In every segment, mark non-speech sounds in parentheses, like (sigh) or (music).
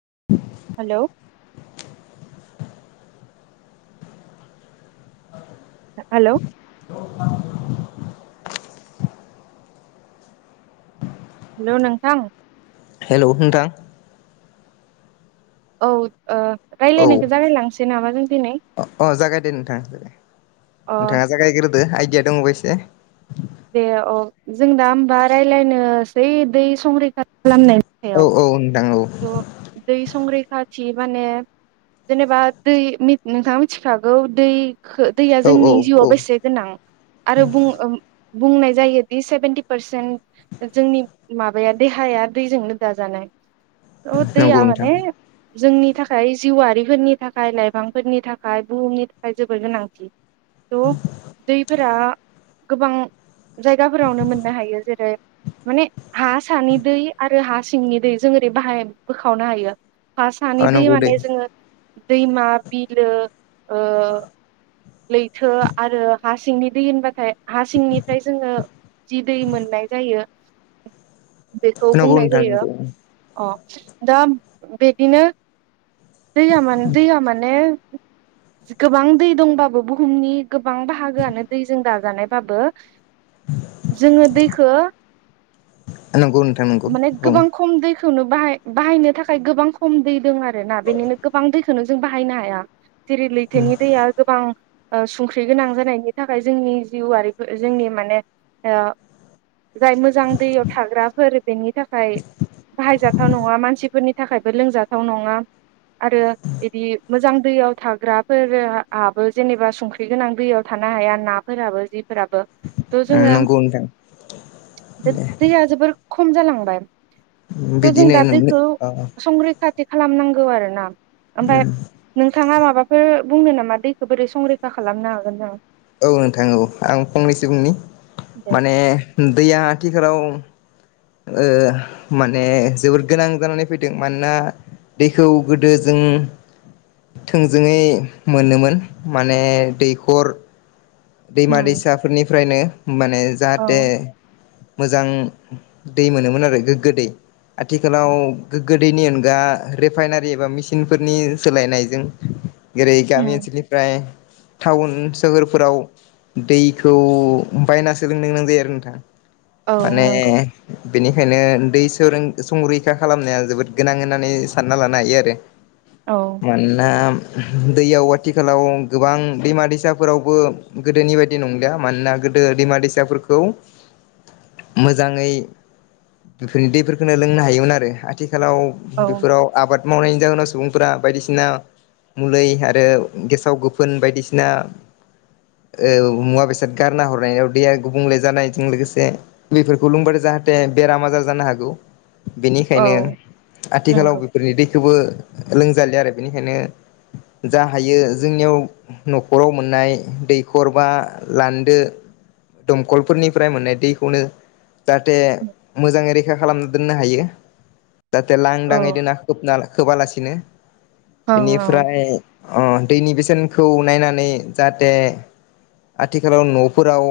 (inaudible) Hello hello (inaudible) hello नोंथां hello नोंथां औ ओ रायज्लायनायखौ जागाय लांसै (unintelligible) नामा जों दिनै अ अ जागायदे नोंथां अ नोंथाङा जागायग्रोदो आइ आयदिया दं एसे दे औ जों दा होमबा राय्लायनोसै दै संरैखा खालामनायनि औ सायाव औ नोंथां औ थ' दै संरैखाथि माने जेनेबा दै नोंथाङा मिथिखागौ दै खो दैया औ औ जोंनि औ जिउआव बेसे गोनां आरो बुं बुंनाय जायो दि सेभेेनटि पारसेन्ट जोंनि माबाया देहाया दैजोंनो दाजानाय औ दैया नंगौ नोंथां माने जोंनि थाखाय जिउआरिफोरनि थाखाय लाइफांफोरनि थाखाय बुहुमनि थाखाय जोबद गोनांथि थ' दैफोरा गोबां जायगाफोरावनो मोननो हायो जेरै माने हा सानि दै आरो हा सिंनि दै जों ओरै बाहाय बोखावनो हायो हा सानि दै माने जोङो दैमा बिलो ओ लैथो आरो हा सिंनि दै होनबाथाय हा सिंनिफ्राय जोङो जि दै मोननाय जायो बेखौ नंगौ बुंनाय नोंथां जायो। नंगौ अ दा बेदिनो दैया माने दैया माने (inaudible) गोबां दै दंबाबो बुहुमनि गोबां बाहागोआनो दैजों दाजानाय बाबो जोङो दैखौ नंगौ नोंथां नंगौ माने बुं गोबां खम दै खौनो बाहायनो थाखाय गोबां खम दै दं आरो ना बेनिनो गोबां दै जों बाहायनो हाया जेरै लैथोनि दैया गोबां संख्रि गोनां जानायनि थाखाय जोंनि जिउआरिफोर जोंनि माने जाय मोजां दैयाव थाग्राफोर बेनि थाखाय बाहायजाथाव नङा मानसिफोरनि थाखायबो लोंजाथाव नङा आरो बिदि मोजां दैयाव थाग्राफोराबो जेनेबा संख्रि गोनां दैयाव थानो हाया नाफोराबो जिफोराबो थ' जोङो नंगौ नोंथां दे दैया जोबोर खम जालांबाय जों बिदिनो दा नोंनो दैखौ अ संरैखा बिदि खालामनांगौ आरो ना ओमफाय नोंथाङा माबा माबाफोर बुंनो नामा दैखौ बोरै संरैखा खालामनो हागोन नामा औ नोंथां औ आं फंनैसो बुंनि दे माने दैया (unintelligible) ओ माने जोबोर गोनां जानानै फैदों मानोना दैखौ गोदो जों थोंजोङै मोनोमोन माने दैखर दैमा दैसाफोरनि फ्रायनो माने औ जाहाथे मोजां दै मोनोमोन आरो गोग्गो दै आथिखालाव गोग्गो दैनि अनगा रिफाइनारि एबा मिेसििनफोरनि सोलायनायजों गेरै गामि ओनसोलनिफ्राय टाउन सोहोरफोराव दैखौ बायना सोलोंनो गोनां जायो आरो नोंथां औ माने नंगौ बेनिखायनो दै संरैखा खालामनाया जोबोद गोनां होननानै सानना लानो हायो आरो औ मानोना दैयाव आथिखालाव गोबां दैमा दैसाफोरावबो गोदोनि बायदि नंलिया मानोना गोदो दैमा दैसाफोरखौ मोजाङै बेफोरनि दैफोरखौनो लोंनो हायोमोन आरो आथिखाल आथिखालाव औ बेफोराव आबाद मावनायनि जाहोनाव सुबुंफोरा बायदिसिना मलै आरो गेसाव गोफोन बायदिसिना औ मुवा बेसाद गारना हरनायाव दैया गुबुंले जानायजों लोगोसे दैफोरखौ लोंबथाय जाहाथे बेराम आजार जानो हागौ बेनिखायनो औ आथिखालाव नंगौ बेफोरनि दै खौबो लोंजालिया आरो बेनिखायनो जा हायो जोंनियाव न'खराव मोननाय दै दैखरबा लान्दो दमखलफोरनिफ्राय मोननाय दैखौनो जाहाथे मोजाङै रै रैखा खालामना दोननो हायो जाहाथे औ लांदाङै ओं दोना खोब नालाय होबालासिनो औ बिनिफ्राय अ दैनि बेसेनखौ नायनानै जाहाथे आथिखालाव न'फोराव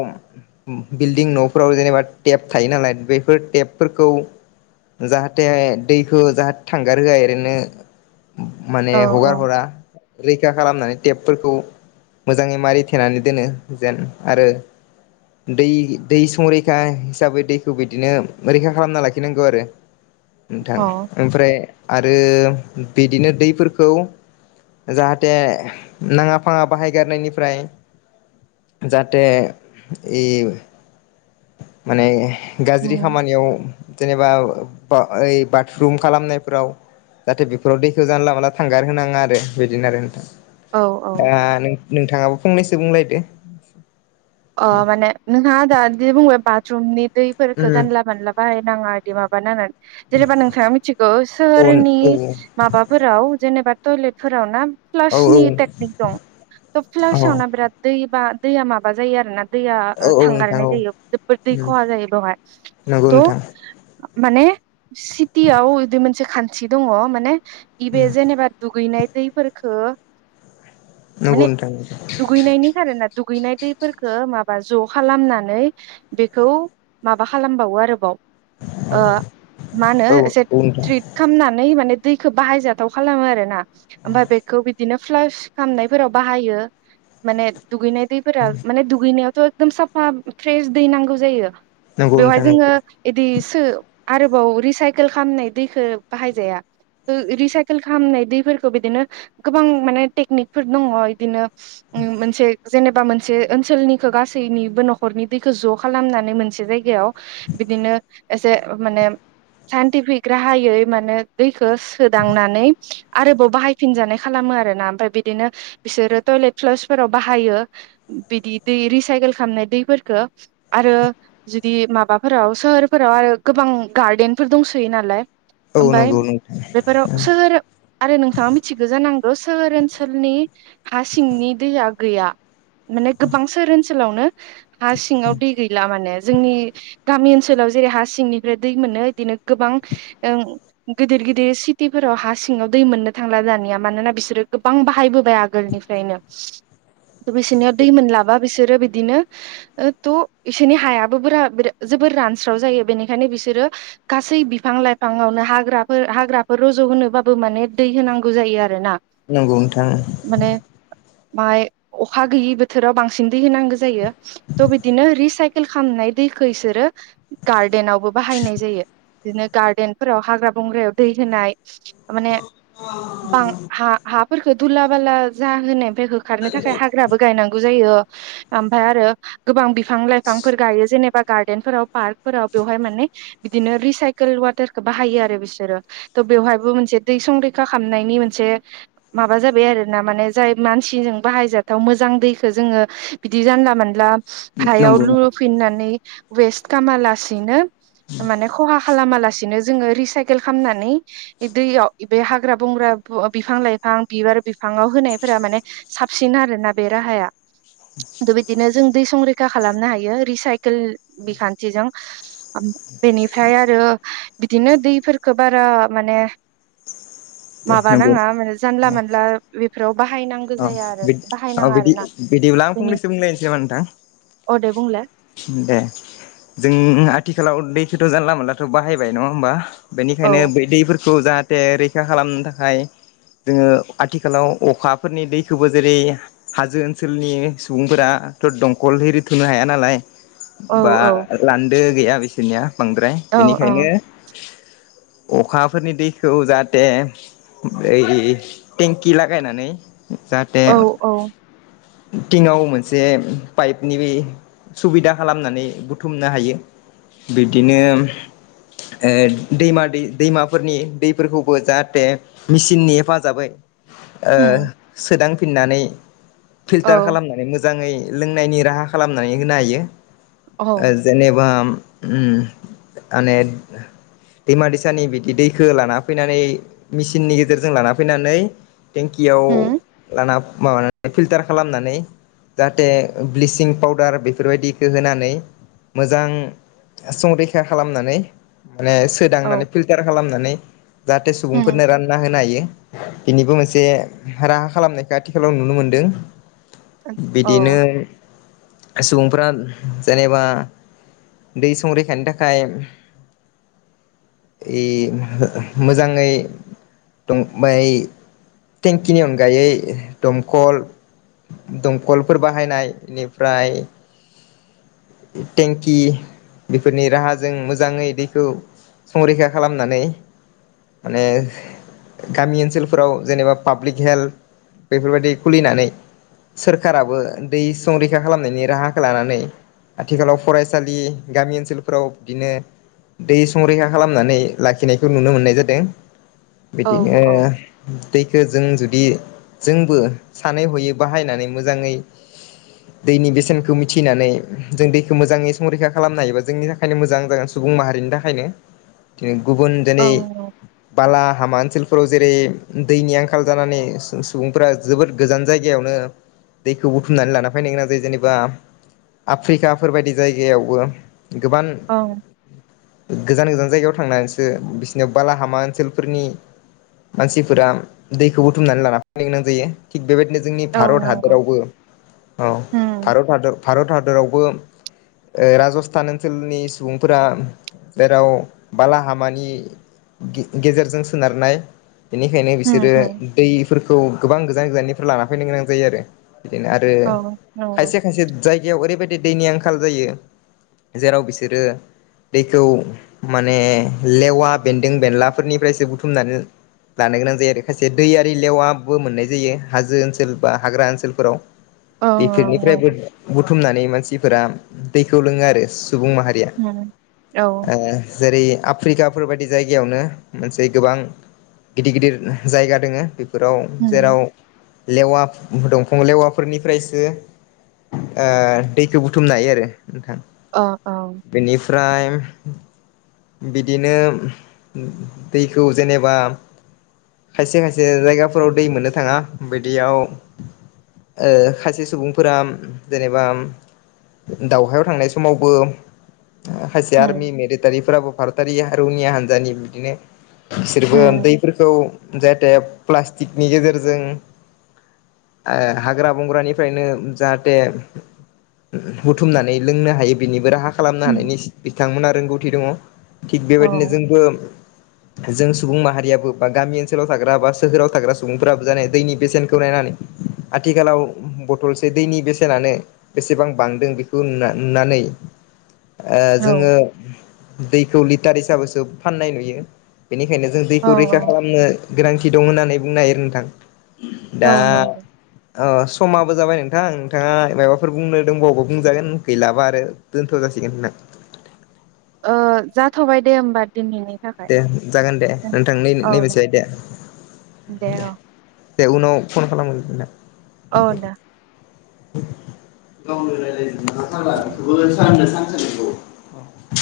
बिल्डिं न'फोराव जेनेबा टेप थायो नालाय बेफोर टेपफोरखौ जाहाथे दैखौ जाहाथे थांगार होआ ओरैनो माने औ हगार हरा रैखा खालामनानै टेपफोरखौ मोजाङै मारै (unintelligible) दोनो जेन आरो दै दै संरैखा हिसाबै दैखौ बिदिनो रैखा खालामना लाखिनांगौ आरो नोंथां औ ओमफ्राय आरो बिदिनो दैफोरखौ जाहाथे नाङा फाङा बाहायगारनायनिफ्राय जाहाथे इ माने गाज्रि खामानियाव जेनेबा ओइ बाथरुम खालामनायफोराव जाहाथे बेफोराव दैखौ जानला मला थांगार होनाङा आरो बिदिनो आरो औ औ नोंथां आ (unintelligible) नोंथाङाबो फंनैसो बुंलायदो अ माने नोंहा (unintelligible) (unintelligible) दैफोरखौ जानला मानला बाहायनाङा (unintelligible) जेनेबा नोंथाङा मिथिगौ उम सोहोरनि औ माबाफोराव जेनेबा टयलेटफोराव ना औ फ्लासनि टेकनिक दं त' फ्लासावना बिराद दै बा दैया मा (unintelligible) दैया औ औ नोंथां थांगारनाय औ जायो जोबबोद दै उम खहा जायो बेहाय नंगौ थ' नोंथां माने सिटियाव बिदि मोनसे खान्थि दङ माने इ बे उम जेनबा दुगैनाय दैै फोरखौ नंगौ माने नोंथां दुगैनायनि खारोना दुगैनाय दै फोरखो माबा ज' खालामनानै बेखौ माबा खालामबावो आरोबाव ओ मा होनो औ एसे नोंथां ट्रिट खामनानै माने दैखौ बाहायजाथाव खालामो आरो ना। आफाया बेखौ बिदिनो फ्लास खामनायफोराव बाहायो माने दुगैनाय दैफोरा गैनायावथ' एकदम साफा फ्रेस दै नांगौ जायो। नंगौ बेवहाय नोंथां नंगौ जोङो इदि सो आरोबाव रिसाइकोल खालामनाय दैखो बाहायजाया ओ रिसाइकोल खालामनाय दैफोरखौ बिदिनो गोबां माने टेकनिक फोर दङ इदिनो उम मोनसे जेनेबा मोन से ओनसोलनिखौ गासैनिबो न'खरनि दैखौ ज' खालामनानै मोनसे जायगायाव बिदिनो एसे माने साइन्टिफिक राहायै माने दैखो सोदांनानै आरोबाव बाहायफिनजानाय खालामो आरोना ओमफाय बिदिनो बिसोरो टयलेट फ्लस फोराव बाहायो बिदि दै रिसाइकेल खालामनाय दैफोरखो आरो जुदि माबाफोराव सोहोरफोराव आरो गोबां गार्देनफोर दंसोयो नालाय औ ओमफाय नंगौ नोंथां बेफोराव सोहोर आरो नोंथाङा मिथिगो जानां सोहोर ओनसोलनि हा सिंनि दैया गैया माने गोबां सोहोर ओन सोलावनो हा सिङाव दै गैला माने जोंनि गामि ओनसोलाव जेरै हा सिंनिफ्राय दै मोनो इदिनो गोबां ओ गिदिर गिदिर सिटिफोराव हा सिङाव दै मोननो थांला दानिया मानोना बिसोरो गोबां बाहायबोबाय आगोलनिफ्रायनो बिसोरनियाव दै मोनलाबा बिसोरो बिदिनो त' इसोरनि हायाबो बोरा जोबोर रानस्राव जायो बेनिखायनो बिसोरो गासै बिफां लाइफाङावनो हाग्राफोर हाग्राफोर रज' होनोबाबो माने दै होनांगौ जायो आरो ना। नंगौ नोंथां। माइ अखा गैयि बो थोराव बांसिन दै होनांगो जायो त' बिदिनो रिसाइकेल खालामनाय दैखो इसोरो गार्देनाव बो बाहायनाय जायो। बिदिनो गार्देनफोराव हाग्रा बंग्रायाव दै होनाय माने बां हा हा फोरखो धुला बाला जाहोनाय फ्राय होखारनो थाखाय हाग्राबो गायनां यो ओमफाय आरो गोबां बि फां लाइफांफोर गायो जेने बा गार्देनफोराव पार्कफोराव बेवहाय माने बिदिनो रिसाइकोल वाटारखो बाहायो आरो बिसोरो त' बेवहायबो मोनसे दै संरैखा खामनायनि मोनसे माबा जाबाय आरोना माने जाय मानसिंजों बाहायजाथाव मोजां दैख खो जोङो बिदि जानला मानला हायाव नंगौ लु नोंथां फिननानै वेस्ट कामालासिनो माने खहा खालामालास दिनो जोङो रिसाइकेल खालामनानै दैयाव बे हाग्रा बंग्रा ब बिफां लाइफां बिबार बिफांआव होनायफोरा माने साबसिन आरोना बे राहाया। थ' बिदिनो जों दै संरैखा खालामनो हायो रिसाइकोल बिखान्थिजों बेनिफ्राय आरो बिदिनो दैफोरखो बारा माने दे माबा नंगौ नाङा माने जानला मानला बे बाहायनांगौ अ जाया आरो अ बाहायनाङा बिदि आरोना। बिदिब्ला आं बेनि फंनैसो बुंलायनोसै नामा नोंथां अ दे बुंलाय दे जों आथिखालाव दैखौथ जानला मोनलाथ बाहायबाय नङा होमबा। औ बेनिखायनो बै दैैफोर खौ जाहाथे रैखा खालामनो थाखाय जोङो आथिखालाव अखा फोरनि दैखौबो जेरै हाजो ओनसोलनि सुबुंफोराथ दंखल एरि थुनो हाया नालाय। औ बा औ लांदो गैया बिसोरनिया। बांद्राय औ बेनिखायनो अखाफोरनि दैखौ जाहाथे ओ टेंकि लागायनानै जाहाथे औ औ बिथिङाव मोनसे पाइपनि सुबिदा खालामनानै बुथुमनो हायो बिदिनो दैमा दै दैमाफोरनि दैफोरखौबो जाहाथे मेसिननि हेफाजाबै ओ होम सोदांफिननानै औ फिल्टार खालामनानै मोजां। मोजाङै लोंनायनि राहा खालामनानै होनो हायो। औ जेनेबा ओम माने दैमा दैसानि बिदि दैखो लाना फैनानै मेचिननि गेजेरजों लाना फैनानै टेंकियाव होम लाना माबानानै फिल्टार खालामनानै जाहाथे ब्लिसिं पाउदार बेफोरबायदिखौ होनानै मोजां संरैखा खालामनानै ओ औ सोदांनानै फिल्टार खालामनानै जाहाथे होम सुबुंफोरनो रानना होनो हायो। बेनिबो मोनसे राह खालामनायखौ आथिखालाव नुनो मोनदों। औ बिदिनो सुबुंफोरा जेनेबा दै संरैखानि थाखाय मोजाङै दं ब थटेंकिनि अनगाय गायै दमखल दमखलफोर बाहायनाय बेनिफ्राय टेंकि बेफोरनि राहाजों मोजाङै दैखौ संरैखा खालामनानै माने गामि ओनसोलफोराव जेनेबा पाब्लिक हेल्थ बेफोरबायदि खुलिनानै सोरखाराबो दै संरैखा खालामनायनि राहाखौ लानानै आथिखालाव फरायसालि गामि ओनसोलफोराव बिदिनो दै संरैखा खालामनानै लाखिनायखौ नुनो मोननाय जादों। औ बिदिनो औ दैखौ जों जुदि बि जोंबो सानै हयै बाहायनानै मोजाङै दैनि बेसेनखौ मिथिनानै जों दैखौ मोजाङै संरैखा खालामनो हायोबा जोंनि थाखायनो मोजां जागोन सुबुं माहारिनि थाखायनो बि गुबुन दिनै ओं बाला हामा ओनसोल फोराव जेरै दैनि आंखाल जानानै सुबुंफोरा जोबोद गोजान जायगायावनो दैखौ बुथुमनानै लाना फैनो गोनां जायो जेनेबा आफ्रिकाफोरबायायदि जायगायावबो गोबां ओं गोजान गोजान जायगायाव थांनानैसो बिसोरनियाव बालाहामा ओनसोलफोरनि मानसिफोरा दैखौ बुथुमनानै लाना फ (unintelligible) गोनां जायो थिग बेबायदिनो जोंनि औ भारत नंगौ हादरावबो औ होम भारत हादर भारत हादरावबो ओ राजस्थान ओनसोलनि सुबुंफोरा जेराव बालाहामानि गे गेजेरजों सोनारनाय बेनिखायनो होम बिसोरो होम दै गोबां गोजान गोजाननिफ्राय लाना फैनो गोनां जायो आरो बिदिनो आरो औ नंगौ खायसे खायसे जायगायाव ओरैबायदि दैनि आंखाल जायो जेराव बिसोरो दैखौ माने लेवा बेन्दों बेनलाफोरनिफ्रायसो बुथुमनानै लानो गोनां जायो आरो खायसे दैया दै लेवाबो मोननाय जायो हाजो ओनसोल बा हाग्रा ओनसोलफोराव ओं ओं बेफोरनिफ्रायबो नंगौ बुथुमनानै मानस सिफोरा दैखौ लोङो आरो सुबुं माहारिया होम औ आ जेरै आफ्रिकाफोर बायदि जायगायावनो मोनसे गोबां गिदिर गिदिर जायगा दङो फोराव होम जेराव लेवा दंफां लेवाफोरनिफ्रायसो आ दैखौ बुथुमनो हायो आरो नोथां अ औ बेनिफ फ्राय बिदिनो दैखौ जेनेबा खायसे खायसे जे जायगाफोराव दै मोननो थाङा बिदियाव ओ खायसे सुबुंफोरा जेनेबा दावहायाव थांनाय समावबो हासियार मि होम मेरितारिफोराबो भारतारि रौनिया हान्जानि बिदिनो बिसोरबो होम उन्दैफोरखौ जे (unintelligible) प्लास्टिकनि गेजेरजों आ हाग्रा बंग्रानिफ्रायनो जाहाथे बुथुमनानै लोंनो हायो बिनिबो राहा खालामनो होम हानायनि बिथांमोना रोंगौथि दङ थिग औ बेबायदिनो जोंबो जों सुबुं माहारियाबो बा गामि ओनसोलाव थाग्रा बा सोहोरावाग्रा सुबुंफोरा बुजानाय दैनि बेसेनखौ नायनानै आथिखालाव बथलसे दैनि बेसेनानो बेसेबां बांदों बेखौ नुना नुनानै आ औ जोङो दैखौ लिटार हिसाबैसो फाननाय नुयो। बेनिखायनो जों औ दैखौ रैखा औ खालामनो गोनांथि दं होननानै बुंनो हायो नोंथां औ नंगौ अ समाबो जाबाय नोंथां नोंथाङा मायबाफोर बुंनो दोंबावो बा बुंजागोन गैलाबा आरो दोनथ' जासिगोन खोना। ओ जाथ'बाय दे होमबा। दिनैनि थाखाय दे जागोन दे नोंथां नै-नैबेसाय दे दे । औ दे उनाव फन खालामगोन ना औ दा (unintelligible) (inaudible)